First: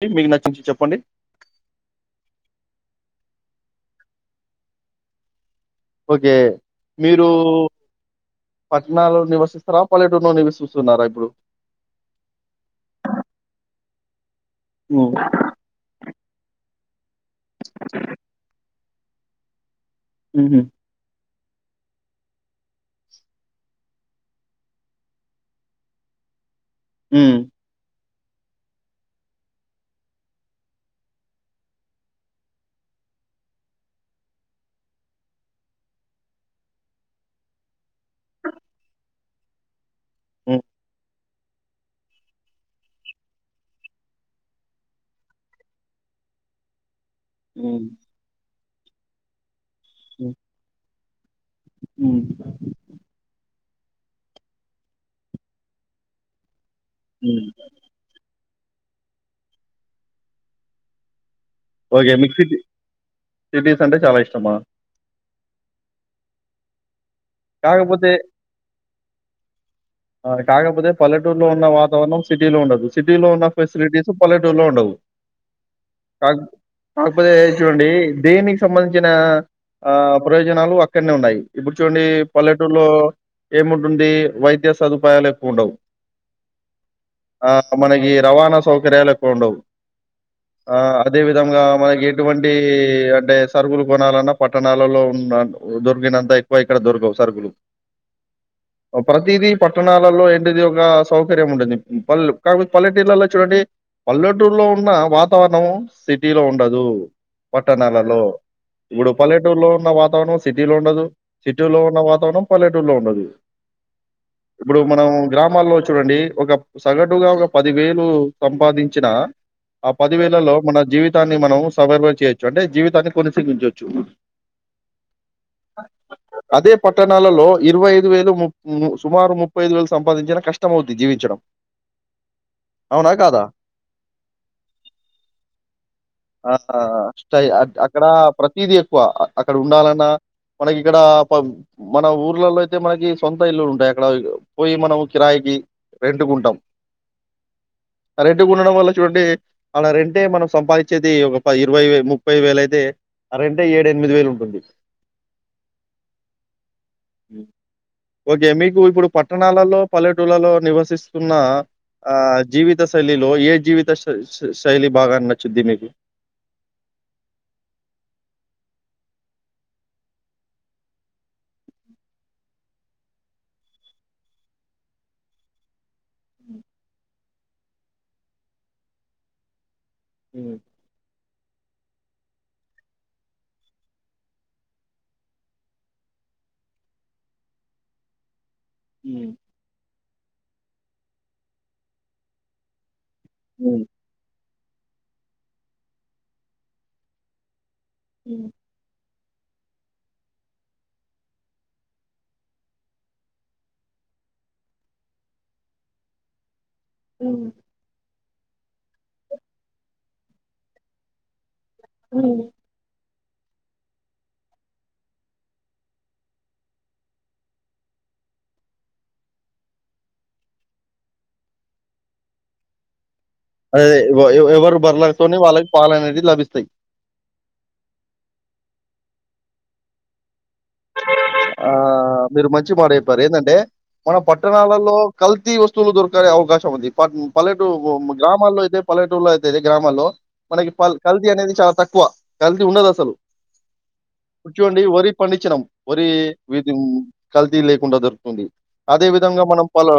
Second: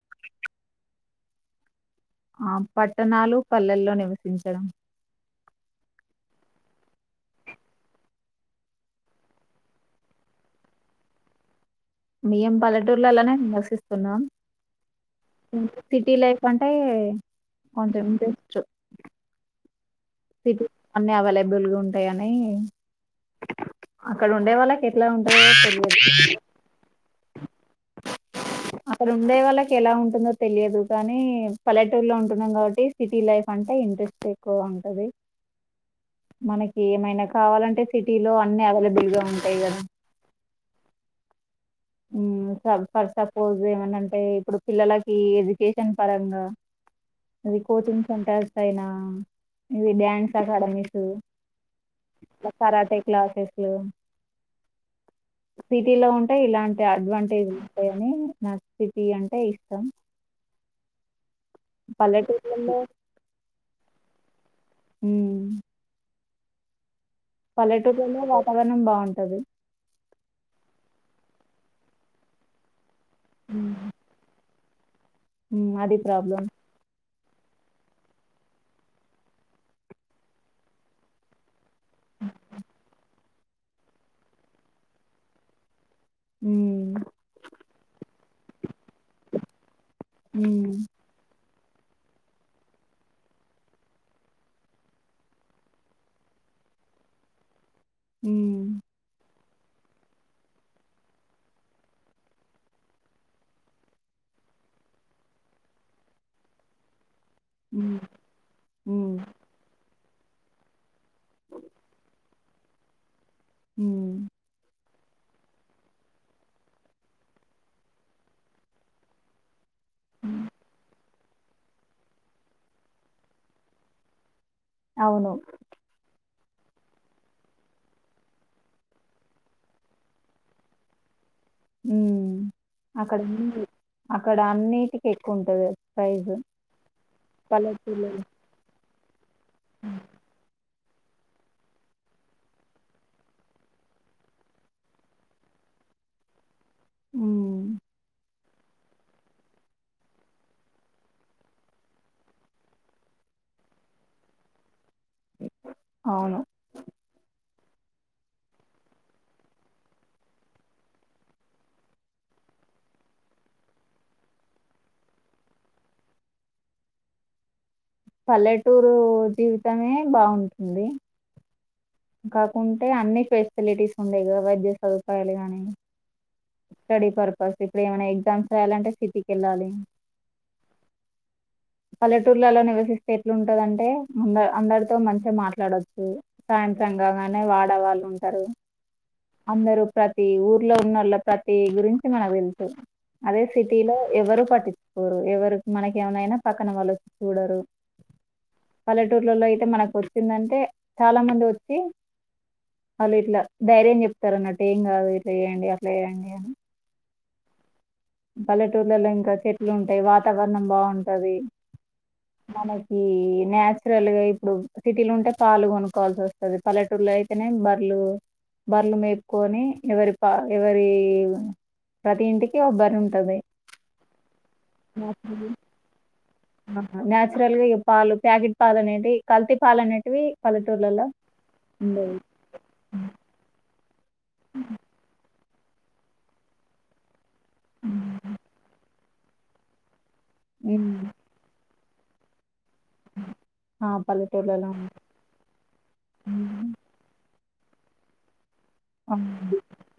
మీకు మీకు నచ్చించి చెప్పండి. ఆ పట్టణాలు పల్లెల్లో నివసించడం. ఓకే మీరూ పట్నాలలొ నివసిస్తరా పల్లెటూరులో నివసిస్తున్నారా ఇప్పుడు? మేం పల్లెటూర్లలోనే నివసిస్తున్నాం. హ్మ్. హ్మ్ సిటీ లైఫ్ అంటే [unintelligible] హుహు. సిటీ అన్నీ అవైలబ్ బుల్గ ఉంటాయనీ, అక్కడ ఉండేవాళ్ళకి ఎట్లా ఉంటాయో తెలియ [inaudible] హ్మ్ అక్కడ ఉండేవాల్లకి ఎలా ఉంటుందో తెలియదు కానీ, పల్లెటూర్లో ఉంటున్నాం గావట్టి సిటీ లైఫ్ అంటే ఇంట్రెస్ట్ ఎక్కువగా ఉంటది. మనకి ఏమైనా కావాలంటే సిటీలో, అన్ని అవైలబుల్ గా ఉంటాయి కదా మ్ మ్ ఫర్ సపోజ్ ఏమనంటే ఇప్పుడు పిల్లలకి ఎడ్యుకేషన్ పరంగా అది హ్మ్. కోచింగ్ సెంటర్ సైనా ఇది హ్మ్. డ్యాన్స్ అకాడమీస్ హ్మ్. ట్ల కరాటే క్లాసెస్ సిటీ లో ఉంటే ఇలాన్ ఈ హ్మ్. అడ్వాంటేజ్ లు ఉంటాయి అని నా సిటీ అంటే ఇష్టం ఓకే మీక్ సిటీ పల్లెటూర్లలో సిటీస్ అంటే చాలా ఇష్టమా ఉమ్ కాకపోతే పల్లెటూరులలో వాతావరణం బాం న్ టది ఆ కాకపోతే పల్లెటూరులో ఉన్న వాతావరణం సిటీలో ఉండదు సిటీ లో ఉన్న ఫెసిలిటీస్ పలె ట్ టూర్ లో ఉండవ్ హ్మ్ అది ప్రాబ్లం కాకపోతే చూడండి దేనికి సంబంధించిన ఆ ప్రయోజనాలు అక్కడనే ఉన్నాయి. ఇప్పుడు చూడండి పల్లెటూరులో ఏముంటుంది వైద్య సదుపాయాలు ఎక్కువ ఉండవ్ ఉమ్ ఆ మనకి రవాణా స్ సౌకర్యాల్ ఎక్కువ ఉండవ్ ఉమ్ ఆ అదే వి నిజంగా మనకి ఎటువంటి అంటే సరుకులు కొనాలన్నా, పట్టణాలలో ఉన్న దొరికినంత ఎక్కువ ఇక్కడ దొరకవు సరుకులు. ఉమ్ ఒ ప్రతిది పట్టణాలలో ఏంటిది ఒక సౌకర్యం ఉండుంది, పల్ కాకపో పల్లెటూరులలో చూడండి, పల్లెటూరులో ఉన్న వాతావరణం సిటీలో ఉండదు. పట్టణాలలో, ఇప్పుడు ఉమ్ పల్లెటూరులో ఉన్న వాత్ తావరణం సిటీలో ఉండదు, సిటీ లో ఉన్న వాతావరణం పల్లెటూరులో ఉండదు. హుమ్ ఇప్పుడు మనం గ్రామాల్లో చూడండి, ఒక సగటుగా ఒక పది వేలు సంపాదించిన, ఆ పది ఉమ్ వేలలో మన జీవితాన్ని మనం సవర్వ చేయొచ్చు అంటే జీవితాన్ని కొనసాగించోచ్చు. అవును అదే పట్టణాలలో ఇరవై ఐదు వేలు ముప్ న్ సుమారు ముప్పై ఐదు వేలు సంపాదించినా కష్టంమవుద్ది జీవించడం మ్మ్ అవునా అక్కడ కాదా ఉంది అక్కడ అన్నిటికి ఎక్కువ ఉంటది ప్రైజు ఆ పల పిల్లలు వా అక్కడ ఉండాలన్నా మనకి ఇక్కడ ప మన ఊర్లలో అయితే మనకి సొంత ఇల్లులు ఉంటాయి ఇక్కడ పోయి మనం కిరాయికి రెంటుకుంటాం మ్మ్ రెంటుకు ఉండడం వల్ల చూడండి అలా రెంటే మనం సంపాదించేది ఒక ప ఇరవై ముప్పై వేల అయితే ఆ రెంటే ఏడు ఎనిమిది వేలు ఉంటుంది అవును ఓకే మీ ఇప్పుడు పట్టణాలలో పల్లెటూళ్లలో నివసిస్తున్న ఆ జీవిత శైలిలో ఏ జీవిత శై శైలి బాగా నచ్చుద్ది మీకు పల్లెటూరు జీవితమే బాగుంటుంది కాకుంటే అన్ని ఫెసిలిటీస్ ఉండేయి కదా వైద్య సదుపాయాలు కానీ స్టడీ పర్పస్ ఇప్పుడు ఏమైనా ఎగ్జామ్స్ రాయాలంటే సిటీకెళ్ళాలి మ్మ్ పల్లెటూర్లలో నివసిస్తే ఎట్లుంటదంటే అంద అందరితో మంచిగా మాట్లాడొచ్చు సాయన్ యంత్రంకాగానే వాడ వాళ్ళు ఉంటారు హ్మ్. అందరు ప్రత్ ప్రతి ఊర్లో ఉన్నోళ్ళ ప్రతి గురించి మనకు తెల్సు అదే హ్మ్. సిటీలో ఎవరు పట్టిచ్ కోరు ఎవరు మనక ఏమన్నయినా పక్కన వాళ్ళు వచ్చి చూడరు మ్మ్ పల్లెటూర్లలో అయితే మనకు వచ్చిందంటే చాలా మంది వొ చ్చి వాళ్ళు ఇట్లా ధైర్యం చెప్తారు అన్నట్టు ఏం కాదు ఇట్లా చేయండి అట్లా చేయండి అని మ్మ్ పల్లెటూర్లలో ఇంకా చెట్లు ఉంటాయి వాతావరణం బాగుంటది మ్మ్ కీ ఈ నచురల్ గా ఇప్పుడు సిటీలుంటే పాలు కొనుక్కోవాల్సి వస్తది పల్లెటూరులో అయితేనే బర్లు బర్లు మేపుకొని ఎవరి ఎవరి ప్రతి ఇంటికి ఓ బర్ ఉంటది అదేదే ఎవ ఎవరు బర్లేతోని వాళ్ళకి పాలనేది లభిస్ ఆహా న్యాచురల్ గా పాలు ప్యాకిట్ పా పాలనేటివి కల్తీ పాలనేటివి పలెటూర్లలో ఆ మీరు మంచి మాట చెప్పారు ఏందంటే మన పట్టణాలలో కల్ ప్రతి వస్తువులు దొరకే అవకాశం ఉంది ప ఉ పల్లెటూరు గ్రామాల్లో అయితే పల్లెటూరులో అయితే అతే గ్రామాల్లో మనకి ఉమ్ పల్ కల్తీ అనేది చాలా తక్ క్కువ కల్ తి ఉండదసలు ఆ పల్లెటూర్లలో కుచ్చోండి ఉండవు. వరి పండిచ్చినం వరి విధిం కల్తీ లేకుండా దొరుకుతుంది అదే విధంగా మనం పలు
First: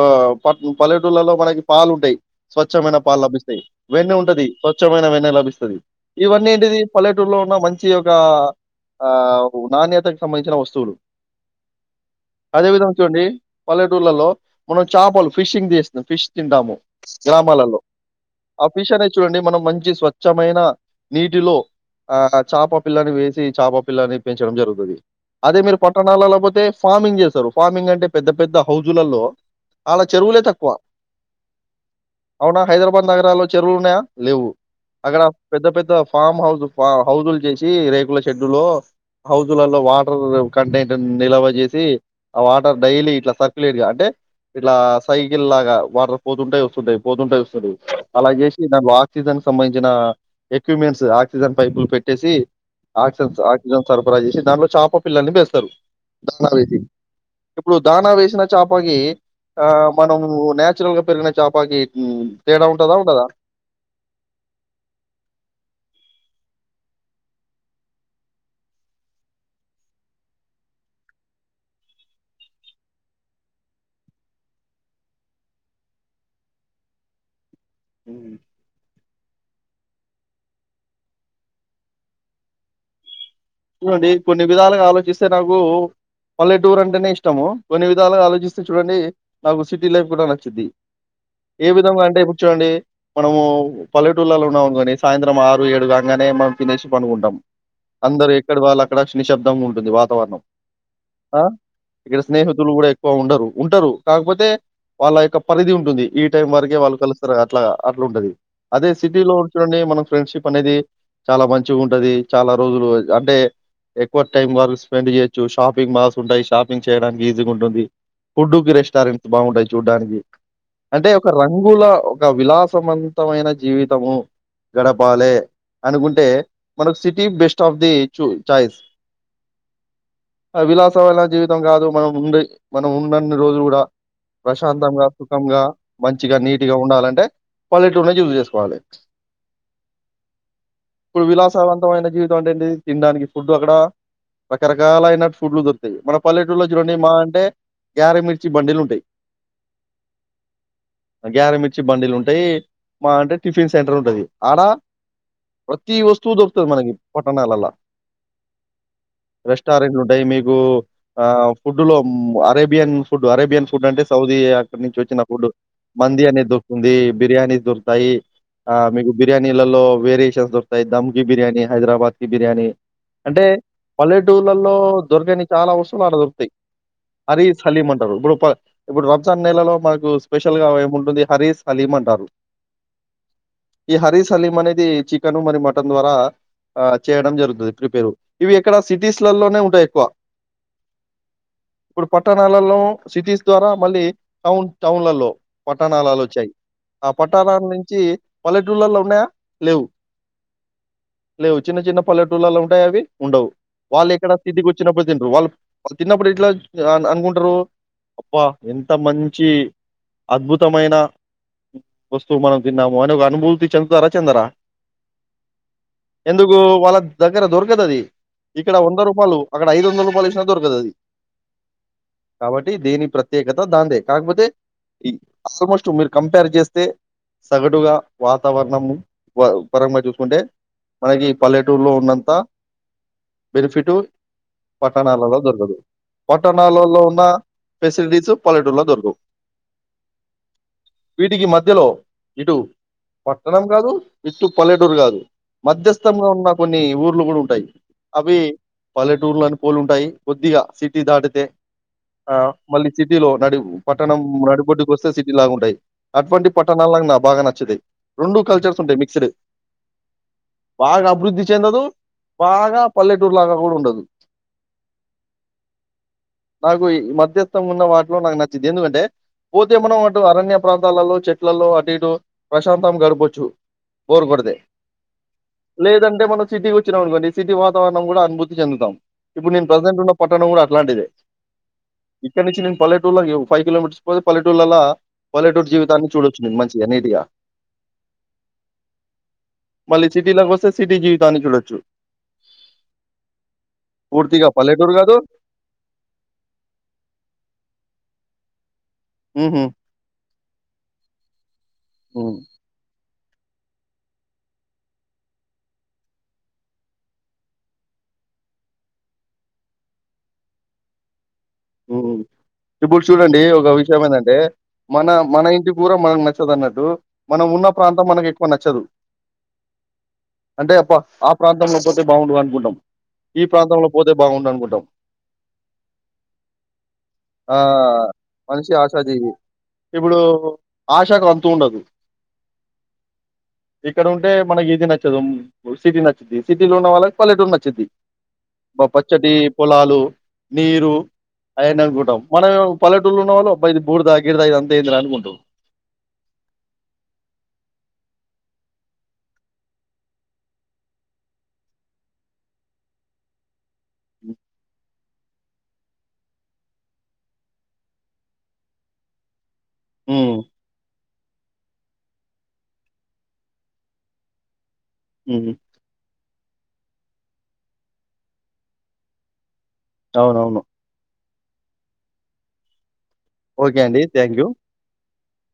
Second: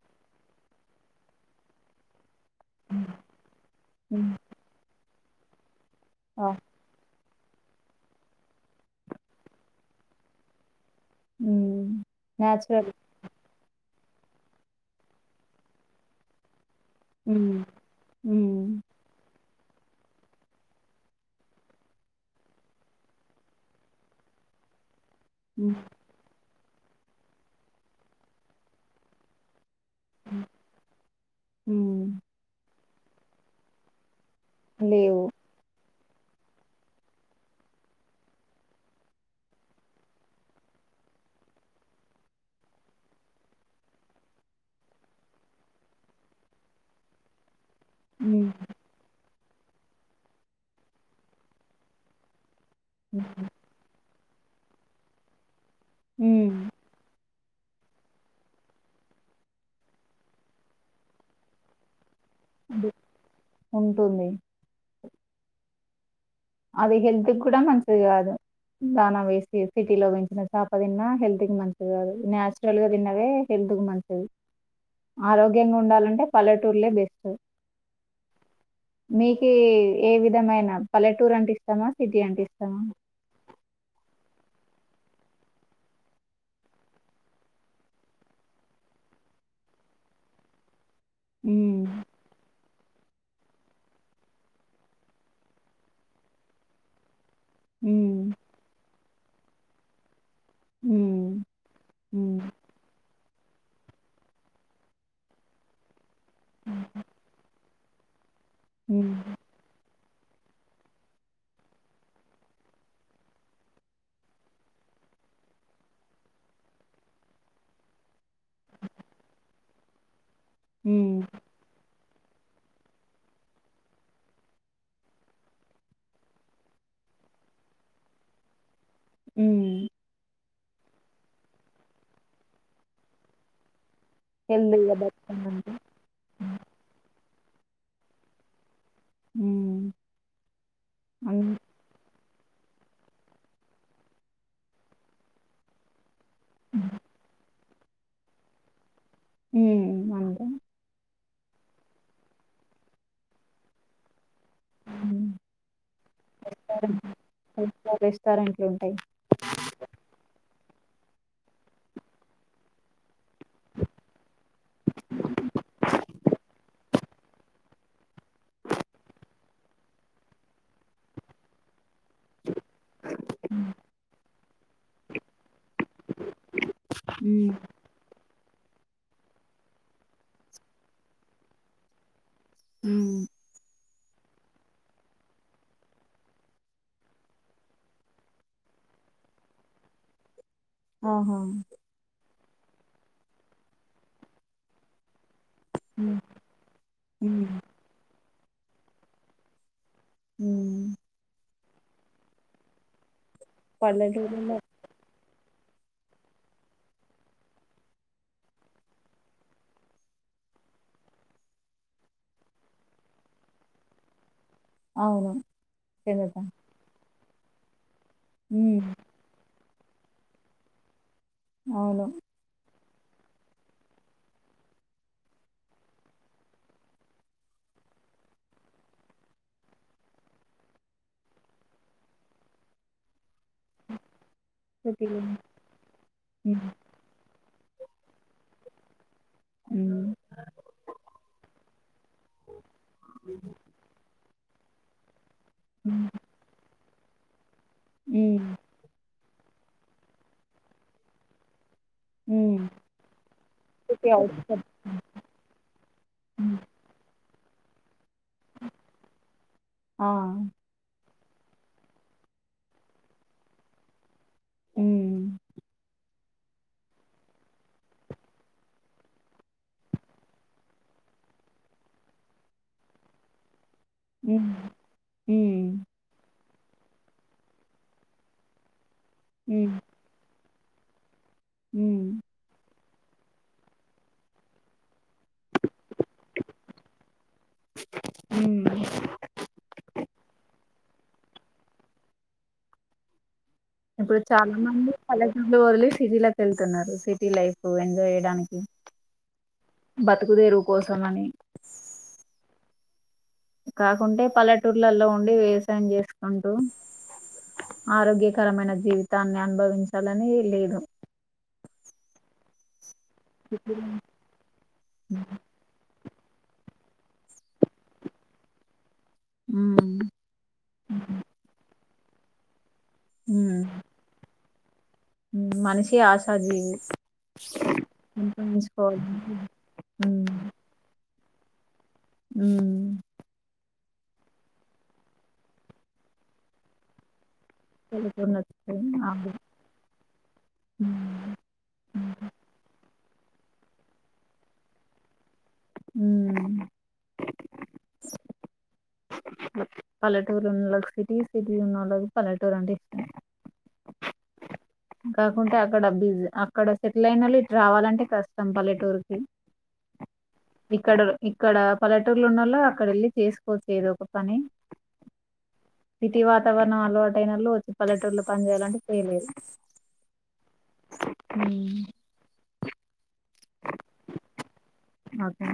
పల్ పల్లెటూళ్లలో మనకి పాలుంటాయి స్వచ్ఛమైన పాలు లభిస్తాయి వెన్న ఉమ్ ఉంటది స్వచ్ఛమైన వెన్ ల లభిస్తది ఆ ఇవన్నీ ఏంటిదీ పలెట్ టూరు లో ఉన్నా మంచి ఒకా, ఆ నాణ్యతకి సంబంధించిన వస్తువులు. హ్మ్ న్యాచురల్. అదేవిధంగ చూడండీ పలెట్ టూర్లలో మనం చాపలు ఫిషింగ్ది చేస్తం ఫిష్ తింటాము. హ్మ్. గ్రామాలలో ఆ హ్మ్. ఫిష్ అనేద్ చూడండి మనం మంచి స్వచ్ఛమైనా నీటిలో ఆ చాప పిల్లని వేసి చాపపిల్లని పెంచడం జరుగుతది. అదే హ్మ్. మీరు పట్ లేకపోతే ఫార్మింగ్ చేస్తరు. ఫార్మింగ్ అంటే పెద్ద పెద్ద హౌజులల్లో. ఆడ చెరువులే తక్కువ. హ్మ్. అవునా హైదరాబాద్ నగరాల్లో చెరువులు ఉన్నయా. లేవు. లేవు. అక్కడా పెద్ద పెద్ద ఫామ్ హౌజు ఫా హౌజుల్ చేశీ, రేకుల షెడ్డు లో, హౌజలలో వాటర్ కంటైనర్ నిల్వ చేశీ. ఆ వాటర్ డైలీ ఇట్లా సర్కు్యులేట్ గా అంటే, ఇట్లా సైకిల్ లాగా వాటర్ పోతుంటయ్ వస్తుంటయ్ పోతుంటయ్ వస్తుడు అలాగ్ హ్మ్. చేశి దాంట్లో ఆక్సిజన్క్ సంబంధించినా ఎక్విప్మెంట్స్ ఆక్సిజన్ పైపులు పెట్టేసీ. ఆక్సన్స్ హ్మ్. ఆక్సిజన్ సర్ఫ్ ఫరా చేశి దాంట్లో చాప పిల్లల్ని పెంచ్ తరు హ్మ్. దానాలకి ఇప్పుడు దానా వేశిన చాపకీ, ఆ మనమూ నేచురల్గ పెరిగిన చాపకీ ఊ ఉంటుంది. అది హెల్త్ క్కూడా మంచిది గాదు. దాన వేసి సిటీలో పెంచిన చాప తిన్నా హెల్త్ కి మంచిది గాదు. నాచురల్ గా తిన్నవే హెల్త్ కు మంచిది. ఆరోగ్యంగ ఉండాలంటే పల్లెటూర్లే బెస్ట్. హ్మ మీకీ ఏ విధమైన పల్లెట్ టూర్ అంటే ఇష్టమా, సిటీ అంటే ఇష్టమా. చూడండీ కొన్ని విధాలుగా ఆలోచిస్తే నాకూ, పల్లెటూర్ అంటనే ఇష్టమూ. కొన్ని విధాలుగా ఆలోచిస్తే చూడండీ నాకు సిటీ లైఫ్ గూడా నచ్చుద్ది. ఏ హ్మ్. విధముగా అంటే ఇపుడు చూడండీ. మనమూ పల్లెటూళ్ళలో ఉన్నాము అనుకోండీ సాయంత్రం ఆరు ఏడు కాంగానే మనం తినేశీ పనుకుంటం. అందరు హ్మ్. ఎయిట్ క్లాక్ అక్కడా నిశబ్దం ఉంటుంది వాతావరణం. ఆ హ్మ్. ఇక్కడ హ్మ్. స్నేహితులు గూడా ఎక్కువ ఉండరు. ఉంటరూ కాకపోతే వాళ్ళ యొక్క పరిధి ఉంటుంది. ఈ టైం వరకే వాళ్ళు కలుస్తరు అట్లాగా. అట్ల ఉంటది. అదే హ్మ్. సిటీలో చుడండి మనం ఫ్రెండ్షిప్ అనేది చాలా మంచిగా ఉంటది చాలా రోజులు అంటే ఎక్కువ టైం వర స్పెండ్ చేయొచ్చు షాపింగ్ మాల్స్ ఉంటాయి షాపింగ్ చేయడానికి ఈజీగా ఉంటుంది ఫుడ్కి రెస్టారెంట్స్ బాగుంటాయి చూడ్డానికి అంటే హ్మ్. ఒక రంగుల ఒక విలాసవంతమైన జీవితము గడపాలి అనుకుంటే మనకు సిటీ బెస్ట్ ఆఫ్ ది చు చయి అ ఆ విలాసం వైన జీవితం కాదు మనం ఉండే మనం ఉండన్ని రోజులు కూడా హెల్తీగా ప్రశాంతంగా బతకడం సుఖంగా అంటే మంచిగా నీటుగా ఉండాలంటే పల్లెటూళ్ళో చూజ్ చేసుకోవాలి హ్మ్. ఇప్పుడు అన్ విలాస వంతమైన జీవిత వండండి తినడానికి ఫుడ్ అక్కడ రకరకాలైనటు ఫుడ్లు దొరుతాయి మనం పల్లెటూలో చూండి మా అంటే గ్యారమిర్చి బండిలు ఉంటాయి ఉ మండి గ్యారమిర్చి బండీలు ఉంటాయి మా అంటే టిఫిన్ సెంటర్ ఉంటది ఆడ హ్మ్. ప్రతి వస్తువు దొకుతది మనకి పట్టణాల ఎలా రెస్టారెంట్ ఎక్కువ రెస్టారెంట్లుంటాయి. రెస్టారెంట్లు ఉంటాయి మీకు ఆ ఫుడ్ లో అరేబియన్ ఫుడ్ అరేబియన్ ఫుడ్ అంటే సౌదీ అక్కడ నుంచి వచ్చిన ఫుడ్ మంది అనేది దొరుకుతుంది బిర్యానీ దొరు తాయి మీకు బిర్యానీలలో వేరియేషన్స్ దొస్తాయి దమ్ కి బిర్యానీ హైదరాబాద్ కి బి అంటే హ్మ్. పల్లెటూర్లలో దొరకని చాలా వస్తువులు అడ దొరుకుతాయి హరీ హ్మ్. సలీం అంటారు ఇప్పుడు ఇప్పుడు రంజాన్ నెలలో మనకు స్పెషల్ గా ఏము ఉంటుంది హరీస్ హలీం అంటారు ఉ ఈ హరీస్ సలీం అనేది చికెన్ మరి మటన్ ద్వారా ఆ చేయడం జరుగుతుంది పేరు ఇవి ఇక్కడ సిటీస్ లలోనే ఉంటాయి ఎక్కువ ఆహా ఇప్పుడు పట్టణాలలో సిటీస్ ద్వారా మళ్ళీ టౌన్ టౌన్లలో హ్మ్. పట్టణాలాలు వచ్చాయి ఆ హ్మ్. పట్టణాల నుంచి పల్లెటుళ్ళలో ఉన్నాయా లేవు ఉ లేవు చిన్న చిన్న పల్ల లూల్లలో ఉంటాయా అవి ఉండవు వాళ్ళు ఎక్కడ పల్లెటూరులో స్థితికి వచ్చినప్పుడు తినరు వాళ్ళు వాళ్ళు తిన్నప్పుడు ఇట్లా అనుకుంటారు అబ్బా ఎంత మంచి అద్భుతమైన వస్తువు మనం తిన్నాము అని ఒక అనుభూతి చెందుతారా చెందరా అవును తెలీదా ఎందుకు వాళ్ళ దగ్గర దొరకదది ఇక్కడ వంద రూపాయలు అక్కడ ఐదు వందల రూపాయలు ఇచ్చిన దొరకదు అది అవును దేని ప్రత్యేకత దాందే కాకపోతే ఫస్ట్ మీరు కంపేర్ చేస్తే సగటుగా వాతావరణం పరంగా చూసుకుంటే మనకి పల్లెటూలో ఉన్నంత బెనిఫిట్ సిటీలో పట్టణాలలో దొరకదు హ్మ్. పట్టణాలలో ఉన్న ఫెసిలిటీస్ పల్లెటూర్ లో దొరకవ్ హ్మ్. వీటికి మధ్యలో ఇటు పట్టణం కాదు ఇట్టు పల్లెటూర్గాదు హ్మ్. మధ్యస్థంగా ఉన్న కొన్ని ఊర్లు కూడా ఉంటాయి అవి హ్మ్. పల్లె టూర్ పోలుంటాయి కొద్దిగా సిటీ దాటితే ఆ హ్మ్. మళ్ళీ సిటీలో నడి సిటీ పట్టణం ఔట్‌కట్ నడిబొడ్డుకి వస్తే సిటీ లాగా ఉంటాయి అటువంటి హ్మ్. పట్టణాల నా బాగా నచ్చ చ్చది రెండు కల్చర్స్ ఉంటాయి మిక్స్డ్ ఆ! బాగా వృద్ది చెందదు బాగా పల్లెటూరు లాగా కూడా ఉండదు హ్మ్ నాకు ఈ మధ్యస్థం ఉన్న వాటిలో నాకు నచ్చింది ఎందుకంటే పోతే మనం అటు అరణ్య ప్రాంతాలలో చెట్లలో అటు ఇటు ప్రశాంతం గడపొచ్చు హ్మ్. బోరుకొడితే హ్మ్. లేదంటే మనకు సిటీకి వచ్చినం అనుకోండి సిటి వాతారణం కూడా అనుభూతి చెందుతాం ఇప్పుడు నేను హ్మ్. ప్రెసెంట్ ఉన్న పట్టణం కూడా ఇట్టాంటిదే హ్మ్. ఇకనించి నే పలెట్ ఫైవ్ కిలోమీటర్స్ పోతే పల్లెటూలల్లా పల్లెటూర్ జీవితాన్ని చూడొచ్చు మంచిగా నీట్గా హ్మ్. మళ్ళీ సిటీలోకొస్తే సిటి జీవి దాన్ని చూడొచ్చు ఇప్పుడు పూర్తిగా చాలా మంది పల్లెటూరు కాదు పల్లెటూర్లు వదిలేసి సిటీలకి వెళ్తున్నారు సిటీ లైఫ్ ఎంజాయ్ డానికి ఉహు బతుకుదెరువు కోసం అని హ్మ్, కాకుంటే పల్లెటూర్లలో ఉండి వ్యవసాయం చేసుకుంటూ ఆరోగ్యకరమైన జీవితాన్ని అనుభవించాలని లేదు ఉమ్ ఇప్పుడు చూడండి ఒక విషయం ఏంటంటే మన మన ఇంటి పూరం మనకు నచ్చదు అన్నట్టు. మనం ఉన్న ప్రాంతం మనకు ఎక్కువ నచ్చదు. ఉమ్ అంటే పా ఆ ప్రాంతంలో పోతే బాగుండు అనుకుంటం. ఈ ప్రాంతంలో పోతే బాగుండు అనుకుం టం. మనషీ ఆస్ ఉంటది. ఆ! మనిషి ఆశాజీవి. [inaudible] హ్ తూండదు. హ్ ఇక్కడ ఉంటే మనకి ఇది నచ్చదు సిటీ నచ్చుద్ది. సిటీ లో ఉన్న వాళ్ళకు పల్లెటూరు నచ్చిద్ది. పల్లెటూరులో పచ్చటి పొలాలు, నీరు ఉమ్ [inaudible] అనుకుంటం మనమేమో పల్లెటూర్లో ఉన్నవాళ్ళు అబ్బ ఇది బూరుదా గిరిదా ఇదంతా ఎందిరా అనుకుంటరు. హ్ పల్లెటూర్లో ఉన్నోళ్లకు సిటీ, సిటీ ఉన్నోళ్ళకి పల్లెటూరు అంటే ఇష్టం. హ్ కాకుంటే అక్కడ బిజ అక్కడ సెటిల్ అయినోళ్ళు ఇటు రావాలంటే కష్టం పల్లెటూరుకిి. హ్మ్ ఇక్కడ ఇక్కడ పల్లెటూర్ల ఉన్నోల్లు అక్కడ వెళ్ళి చేసుకోవచ్చు ఎదో ఒక పని. హ్మ్ సిటీ వాతావర నం అలవాటయినోళ్ళు వచ్చి పల్లెటూరులో పని చేయాలంటే చేయలేరు. అవునవును. హ్ ఓకే అండి థ్యాంక్యూ. ఓకే